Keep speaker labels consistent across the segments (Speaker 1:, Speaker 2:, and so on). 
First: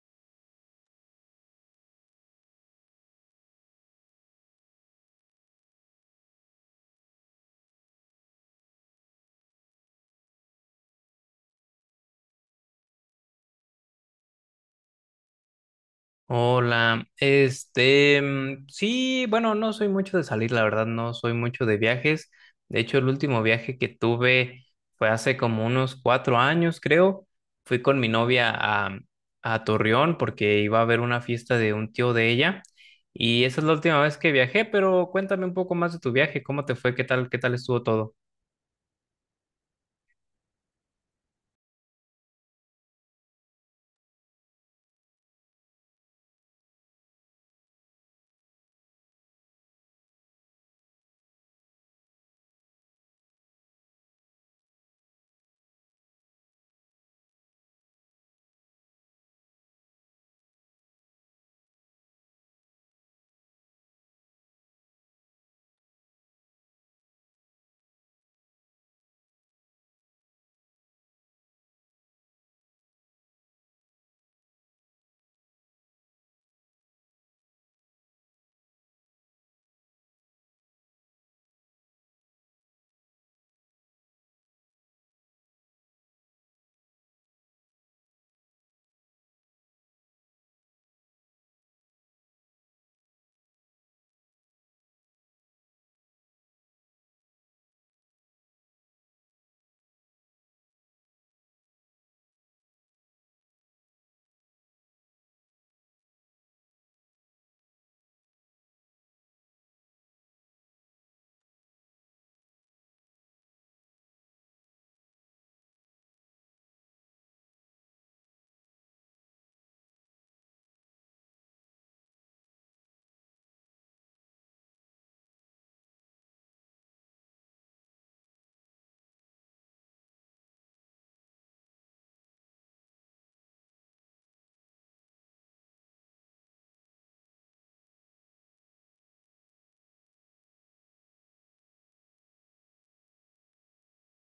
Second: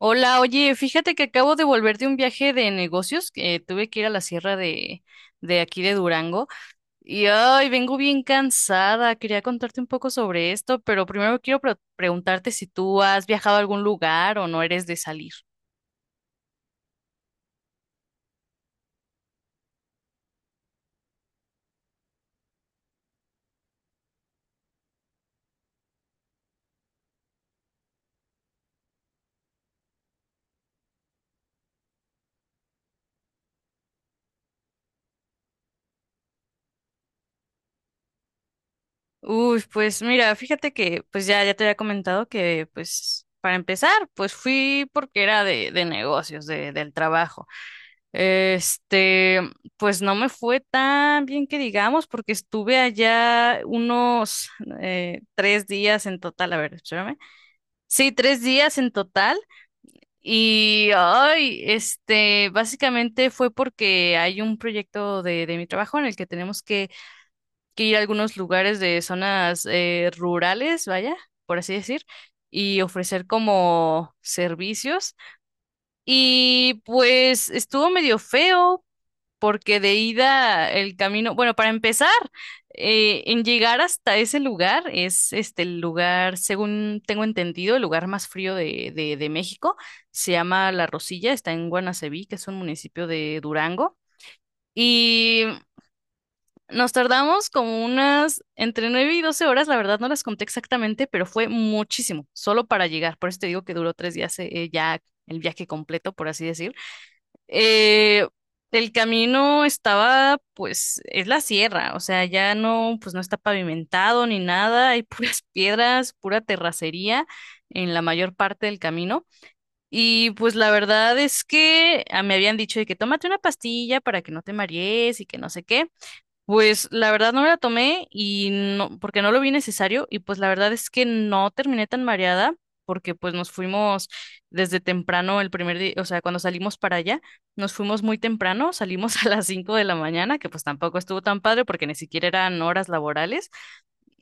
Speaker 1: Hola, oye, fíjate que acabo de volver de un viaje de negocios, que tuve que ir a la sierra de aquí de Durango y ay, vengo bien cansada. Quería contarte un poco sobre esto, pero primero quiero preguntarte si tú has viajado a algún lugar o no eres de salir.
Speaker 2: Hola, sí, bueno, no soy mucho de salir, la verdad, no soy mucho de viajes. De hecho, el último viaje que tuve fue hace como unos 4 años, creo. Fui con mi novia a Torreón porque iba a haber una fiesta de un tío de ella. Y esa es la última vez que viajé, pero cuéntame un poco más de tu viaje, ¿cómo te fue? Qué tal estuvo todo?
Speaker 1: Uy, pues mira, fíjate que pues ya te había comentado que pues para empezar, pues fui porque era de negocios, del trabajo. Este, pues no me fue tan bien que digamos, porque estuve allá unos 3 días en total, a ver, espérame. Sí, 3 días en total. Y, ay, este, básicamente fue porque hay un proyecto de mi trabajo en el que tenemos que ir a algunos lugares de zonas rurales, vaya, por así decir, y ofrecer como servicios. Y pues estuvo medio feo porque de ida el camino, bueno, para empezar, en llegar hasta ese lugar, es este el lugar, según tengo entendido, el lugar más frío de México, se llama La Rosilla, está en Guanaceví, que es un municipio de Durango. Y nos tardamos como unas entre 9 y 12 horas, la verdad no las conté exactamente, pero fue muchísimo, solo para llegar. Por eso te digo que duró 3 días ya el viaje completo, por así decir. Eh, el camino estaba, pues, es la sierra, o sea, ya no, pues no está pavimentado ni nada, hay puras piedras, pura terracería en la mayor parte del camino. Y pues la verdad es que me habían dicho de que tómate una pastilla para que no te marees y que no sé qué. Pues la verdad no me la tomé y no, porque no lo vi necesario y pues la verdad es que no terminé tan mareada porque pues nos fuimos desde temprano el primer día, o sea, cuando salimos para allá, nos fuimos muy temprano, salimos a las 5 de la mañana, que pues tampoco estuvo tan padre porque ni siquiera eran horas laborales,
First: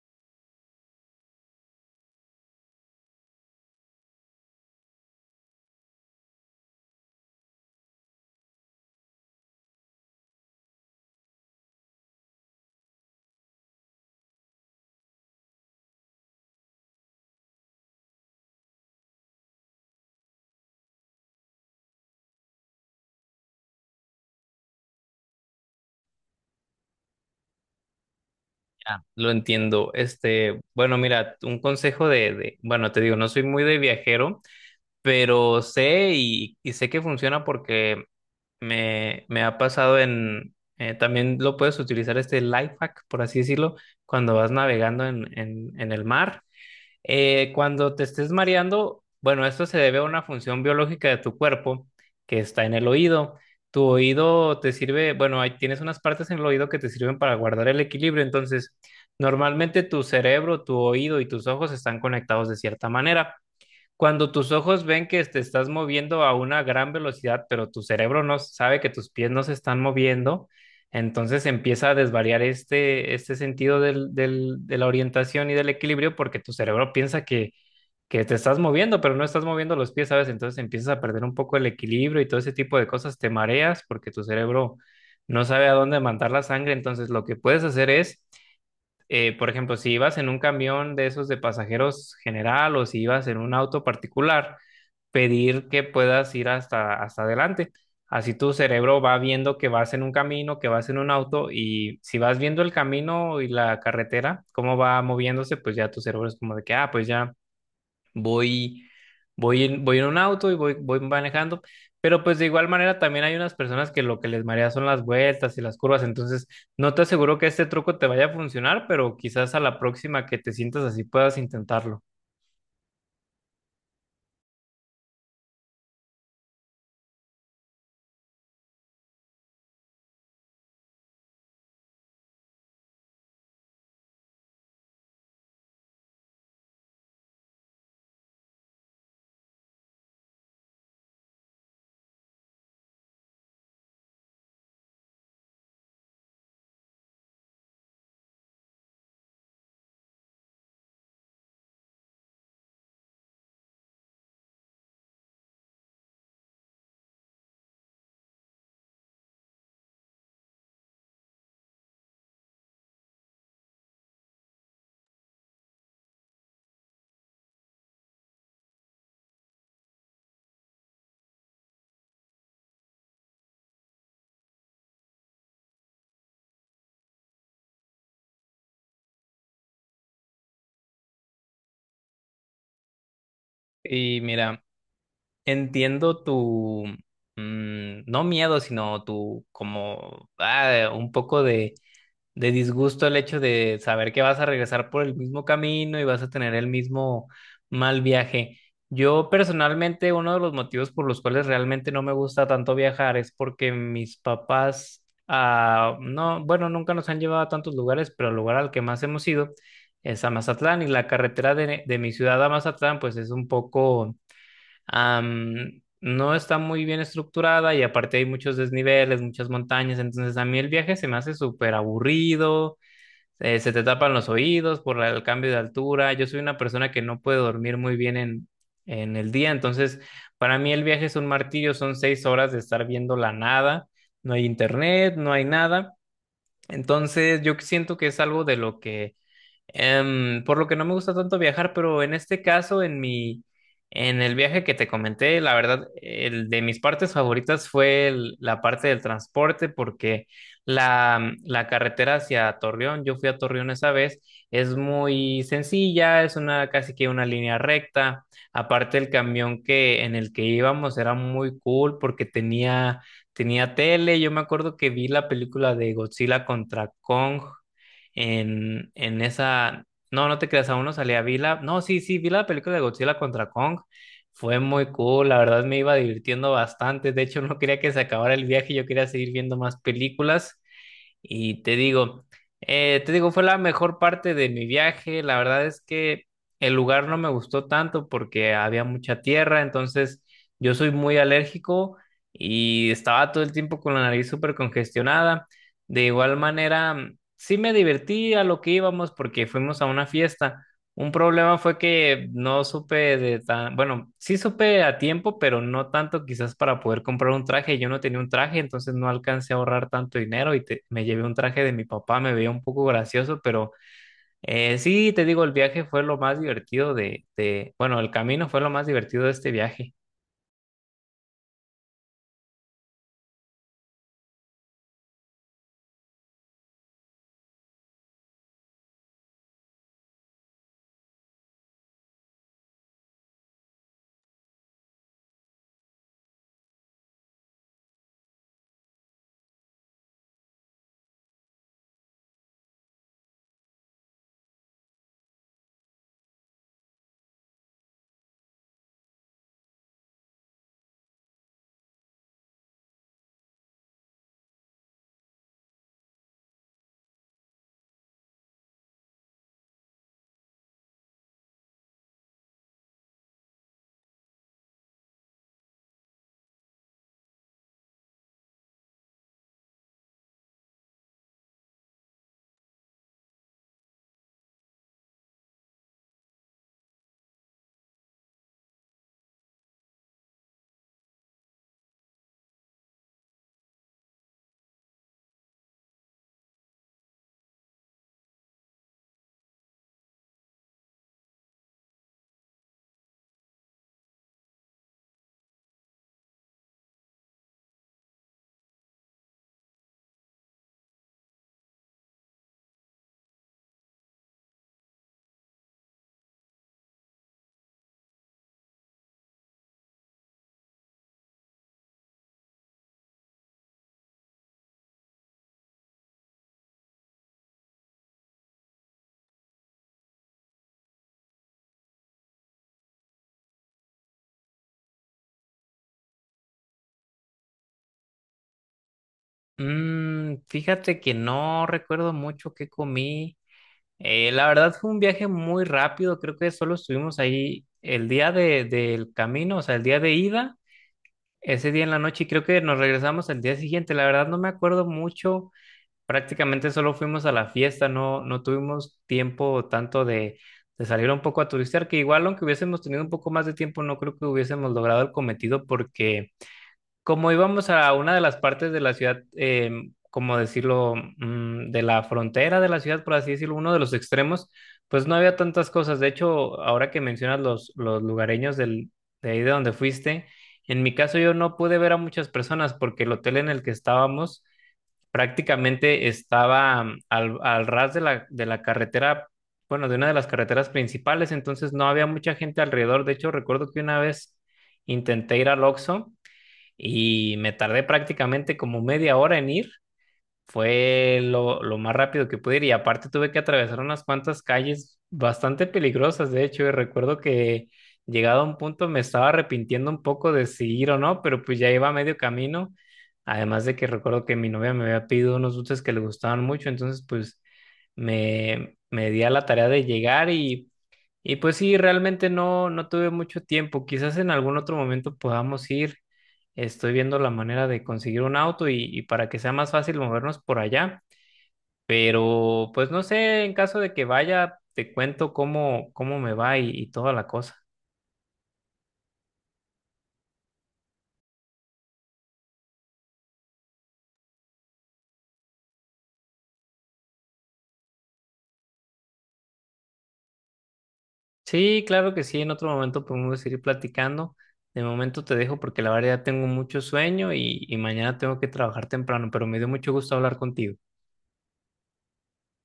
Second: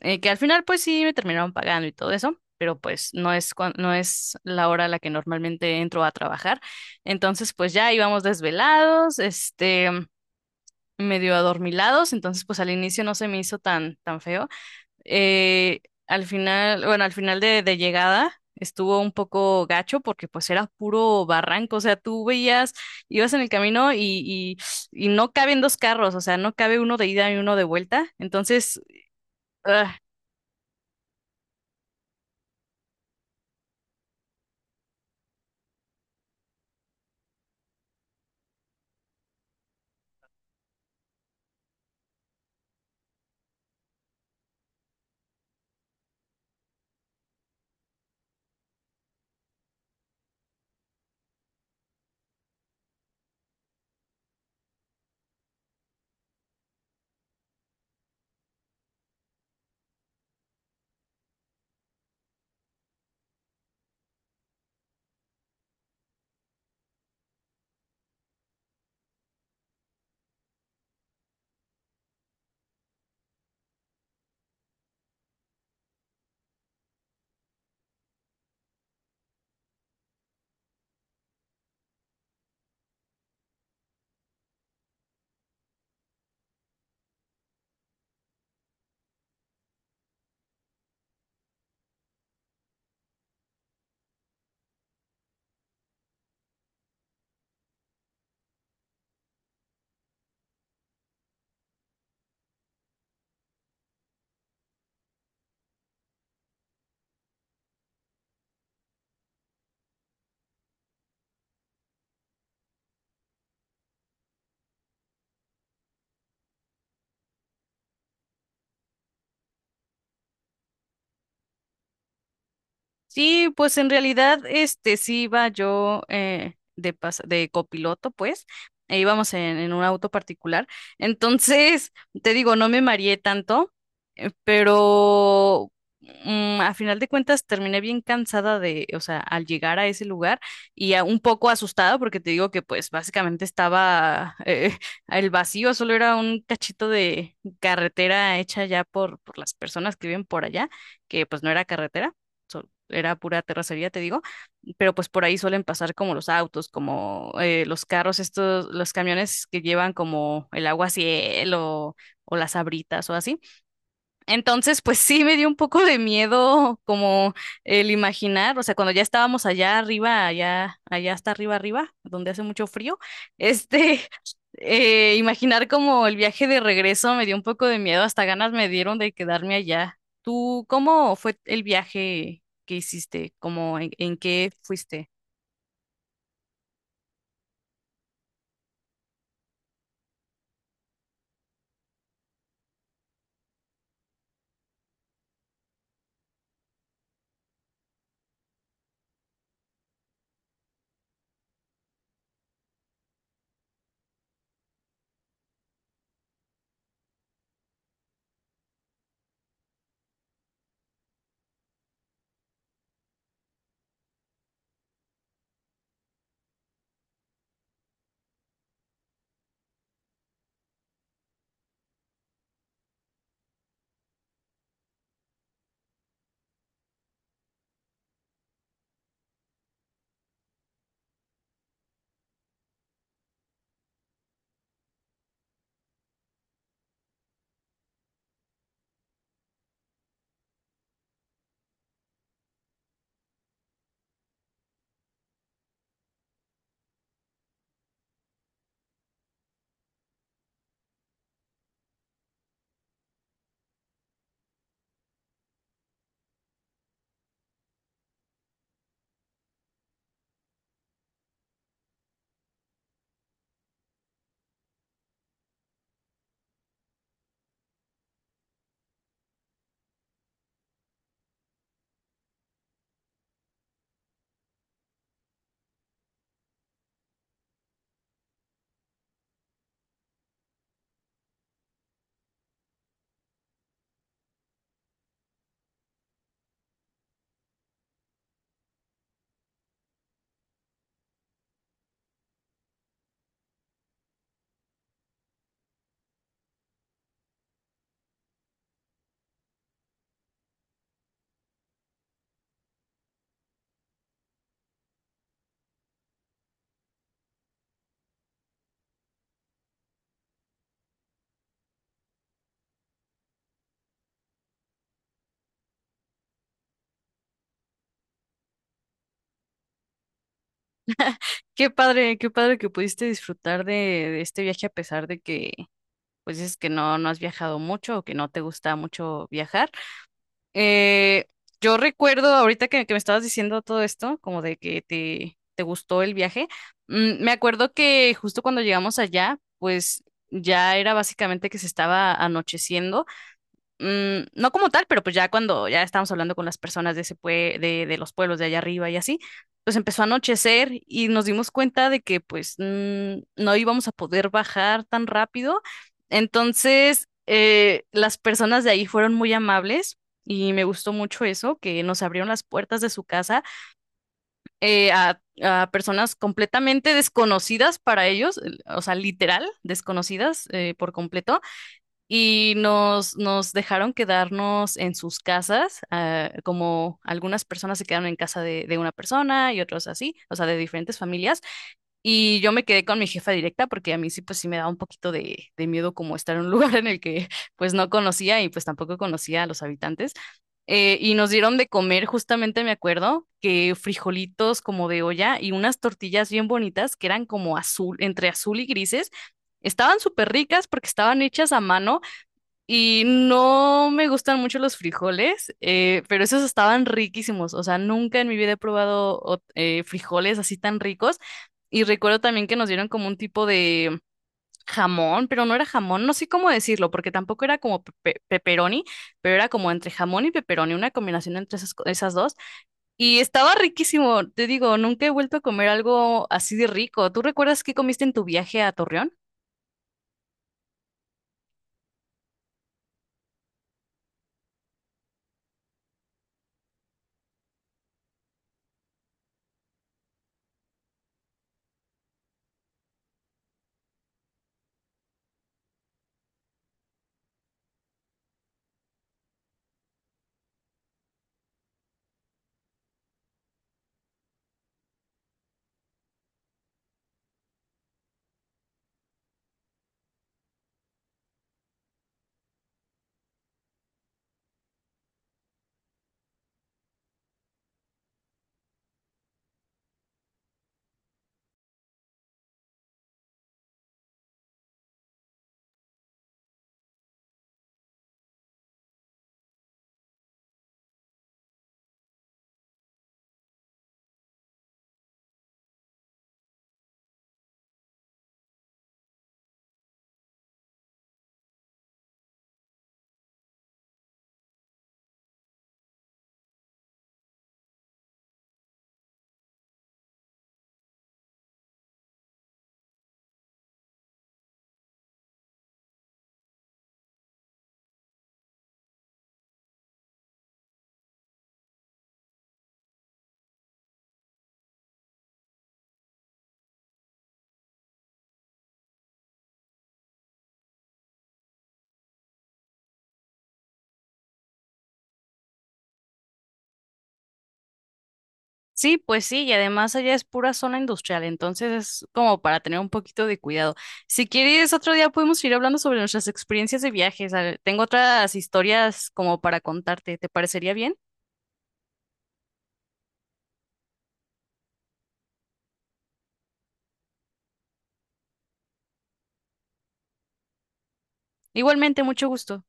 Speaker 1: que al final pues sí me terminaron pagando y todo eso, pero pues no es, no es la hora a la que normalmente entro a trabajar. Entonces pues ya íbamos desvelados, este medio adormilados, entonces pues al inicio no se me hizo tan, tan feo. Eh, Al final, bueno, al final de llegada estuvo un poco gacho porque pues era puro barranco, o sea, tú veías, ibas en el camino y, y no caben dos carros, o sea, no cabe uno de ida y uno de vuelta, entonces,
Speaker 2: Ya, lo
Speaker 1: ugh.
Speaker 2: entiendo. Este, bueno, mira, un consejo de, bueno, te digo, no soy muy de viajero, pero sé y sé que funciona porque me ha pasado también lo puedes utilizar este life hack, por así decirlo, cuando vas navegando en el mar. Cuando te estés mareando, bueno, esto se debe a una función biológica de tu cuerpo que está en el oído. Tu oído te sirve, bueno, ahí tienes unas partes en el oído que te sirven para guardar el equilibrio. Entonces, normalmente tu cerebro, tu oído y tus ojos están conectados de cierta manera. Cuando tus ojos ven que te estás moviendo a una gran velocidad, pero tu cerebro no sabe que tus pies no se están moviendo, entonces empieza a desvariar este, este sentido de la orientación y del equilibrio porque tu cerebro piensa que te estás moviendo, pero no estás moviendo los pies, ¿sabes? Entonces empiezas a perder un poco el equilibrio y todo ese tipo de cosas, te mareas porque tu cerebro no sabe a dónde mandar la sangre. Entonces lo que puedes hacer es, por ejemplo, si ibas en un camión de esos de pasajeros general o si ibas en un auto particular, pedir que puedas ir hasta adelante. Así tu cerebro va viendo que vas en un camino, que vas en un auto y si vas viendo el camino y la carretera, cómo va moviéndose, pues ya tu cerebro es como de que, ah, pues ya voy, voy en un auto y voy manejando, pero pues de igual manera también hay unas personas que lo que les marea son las vueltas y las curvas. Entonces no te aseguro que este truco te vaya a funcionar, pero quizás a la próxima que te sientas así puedas intentarlo.
Speaker 1: Sí, pues en realidad, este, sí iba yo de copiloto, pues, e íbamos en un auto particular. Entonces, te digo, no me mareé tanto, pero a final de cuentas terminé bien cansada de, o sea, al llegar a ese lugar y un poco asustada porque te digo que pues básicamente estaba el vacío, solo era un cachito de carretera hecha ya por las personas que viven por allá, que pues no era carretera, era pura terracería, te digo, pero pues por ahí suelen pasar como los autos, como los carros, estos, los camiones que llevan como el agua cielo o las abritas o así. Entonces, pues sí me dio un poco de miedo como el imaginar, o sea, cuando ya estábamos allá arriba, allá, allá hasta arriba, arriba, donde hace mucho frío, este, imaginar como el viaje de regreso me dio un poco de miedo, hasta ganas me dieron de quedarme allá. ¿Tú cómo fue el viaje que hiciste? ¿Cómo en
Speaker 2: Y
Speaker 1: qué
Speaker 2: mira,
Speaker 1: fuiste?
Speaker 2: entiendo no miedo, sino tu como un poco de disgusto el hecho de saber que vas a regresar por el mismo camino y vas a tener el mismo mal viaje. Yo personalmente, uno de los motivos por los cuales realmente no me gusta tanto viajar es porque mis papás, no, bueno, nunca nos han llevado a tantos lugares, pero el lugar al que más hemos ido es a Mazatlán, y la carretera de mi ciudad a Mazatlán pues es un poco, no está muy bien estructurada, y aparte hay muchos desniveles, muchas montañas. Entonces a mí el viaje se me hace súper aburrido, se te tapan los oídos por el cambio de altura. Yo soy una persona que no puede dormir muy bien en el día, entonces para mí el viaje es un martirio, son 6 horas de estar viendo la nada, no hay internet, no hay nada. Entonces yo siento que es algo de lo que, por lo que no me gusta tanto viajar. Pero en este caso, en el viaje que te comenté, la verdad, el de mis partes favoritas, fue el- la parte del transporte, porque la carretera hacia Torreón, yo fui a Torreón esa vez, es muy sencilla, es una, casi que una línea recta. Aparte, el camión que en el que íbamos era muy cool porque tenía, tenía tele. Yo me acuerdo que vi la película de Godzilla contra Kong en esa, no, no te creas, aún no salía. Vi la, no, sí, sí, vi la película de Godzilla contra Kong. Fue muy cool, la verdad me iba divirtiendo bastante. De hecho, no quería que se acabara el viaje, yo quería seguir viendo más películas. Y te digo, fue la mejor parte de mi viaje. La verdad es que el lugar no me gustó tanto porque había mucha tierra, entonces yo soy muy alérgico y estaba todo el tiempo con la nariz súper congestionada. De igual manera, sí me divertí a lo que íbamos, porque fuimos a una fiesta. Un problema fue que no supe bueno, sí supe a tiempo, pero no tanto quizás para poder comprar un traje. Yo no tenía un traje, entonces no alcancé a ahorrar tanto dinero y me llevé un traje de mi papá. Me veía un poco gracioso, pero sí, te digo, el viaje fue lo más divertido de, bueno, el camino fue lo más divertido de este viaje.
Speaker 1: Qué padre que pudiste disfrutar de este viaje a pesar de que, pues es que no has viajado mucho o que no te gusta mucho viajar. Eh, yo recuerdo ahorita que me estabas diciendo todo esto, como de que te gustó el viaje. Me acuerdo que justo cuando llegamos allá, pues ya era básicamente que se estaba anocheciendo, no como tal, pero pues ya cuando ya estábamos hablando con las personas de ese de los pueblos de allá arriba y así, pues empezó a anochecer y nos dimos cuenta de que pues no íbamos a poder bajar tan rápido. Entonces, las personas de ahí fueron muy amables y me gustó mucho eso, que nos abrieron las puertas de su casa a personas completamente desconocidas para ellos, el- o sea, literal, desconocidas por completo y nos dejaron quedarnos en sus casas, ah, como algunas personas se quedaron en casa de una persona y otros así, o sea, de diferentes familias. Y yo me quedé con mi jefa directa porque a mí sí, pues sí me daba un poquito de miedo como estar en un lugar en el que pues no conocía y pues tampoco conocía a los habitantes. Y nos dieron de comer, justamente me acuerdo, que frijolitos como de olla y unas tortillas bien bonitas que eran como azul, entre azul y grises. Estaban súper ricas porque estaban hechas a mano y no me gustan mucho los frijoles, pero esos estaban riquísimos. O sea, nunca en mi vida he probado frijoles así tan ricos. Y recuerdo también que nos dieron como un tipo de jamón, pero no era jamón, no sé cómo decirlo, porque tampoco era como pepperoni, pero era como entre jamón y pepperoni, una combinación entre esas, esas dos. Y estaba riquísimo, te digo, nunca he vuelto a comer algo así de rico. ¿Tú recuerdas qué comiste en tu viaje a Torreón?
Speaker 2: Mm, fíjate que no recuerdo mucho qué comí. La verdad fue un viaje muy rápido, creo que solo estuvimos ahí el día del camino, o sea, el día de ida, ese día en la noche, y creo que nos regresamos al día siguiente. La verdad no me acuerdo mucho. Prácticamente solo fuimos a la fiesta, no, no tuvimos tiempo tanto de salir un poco a turistear, que igual aunque hubiésemos tenido un poco más de tiempo, no creo que hubiésemos logrado el cometido, porque como íbamos a una de las partes de la ciudad, como decirlo, de la frontera de la ciudad, por así decirlo, uno de los extremos, pues no había tantas cosas. De hecho, ahora que mencionas los lugareños de ahí de donde fuiste, en mi caso yo no pude ver a muchas personas porque el hotel en el que estábamos prácticamente estaba, al ras de la carretera, bueno, de una de las carreteras principales. Entonces no había mucha gente alrededor. De hecho, recuerdo que una vez intenté ir al Oxxo y me tardé prácticamente como media hora en ir. Fue lo más rápido que pude ir, y aparte tuve que atravesar unas cuantas calles bastante peligrosas, de hecho, y recuerdo que llegado a un punto me estaba arrepintiendo un poco de si ir o no, pero pues ya iba a medio camino. Además de que recuerdo que mi novia me había pedido unos dulces que le gustaban mucho, entonces pues me di a la tarea de llegar, y pues sí, realmente no tuve mucho tiempo. Quizás en algún otro momento podamos ir. Estoy viendo la manera de conseguir un auto, y para que sea más fácil movernos por allá. Pero pues no sé, en caso de que vaya, te cuento cómo me va, y toda la cosa.
Speaker 1: Sí, pues sí, y además allá es pura zona industrial, entonces es como para tener un poquito de cuidado. Si quieres, otro día podemos ir hablando sobre nuestras experiencias de viajes. A ver, tengo otras historias como para contarte, ¿te parecería bien?
Speaker 2: Sí, claro que sí, en otro momento podemos seguir platicando. De momento te dejo porque la verdad ya tengo mucho sueño, y mañana tengo que trabajar temprano. Pero me dio mucho gusto hablar contigo.
Speaker 1: Igualmente, mucho gusto.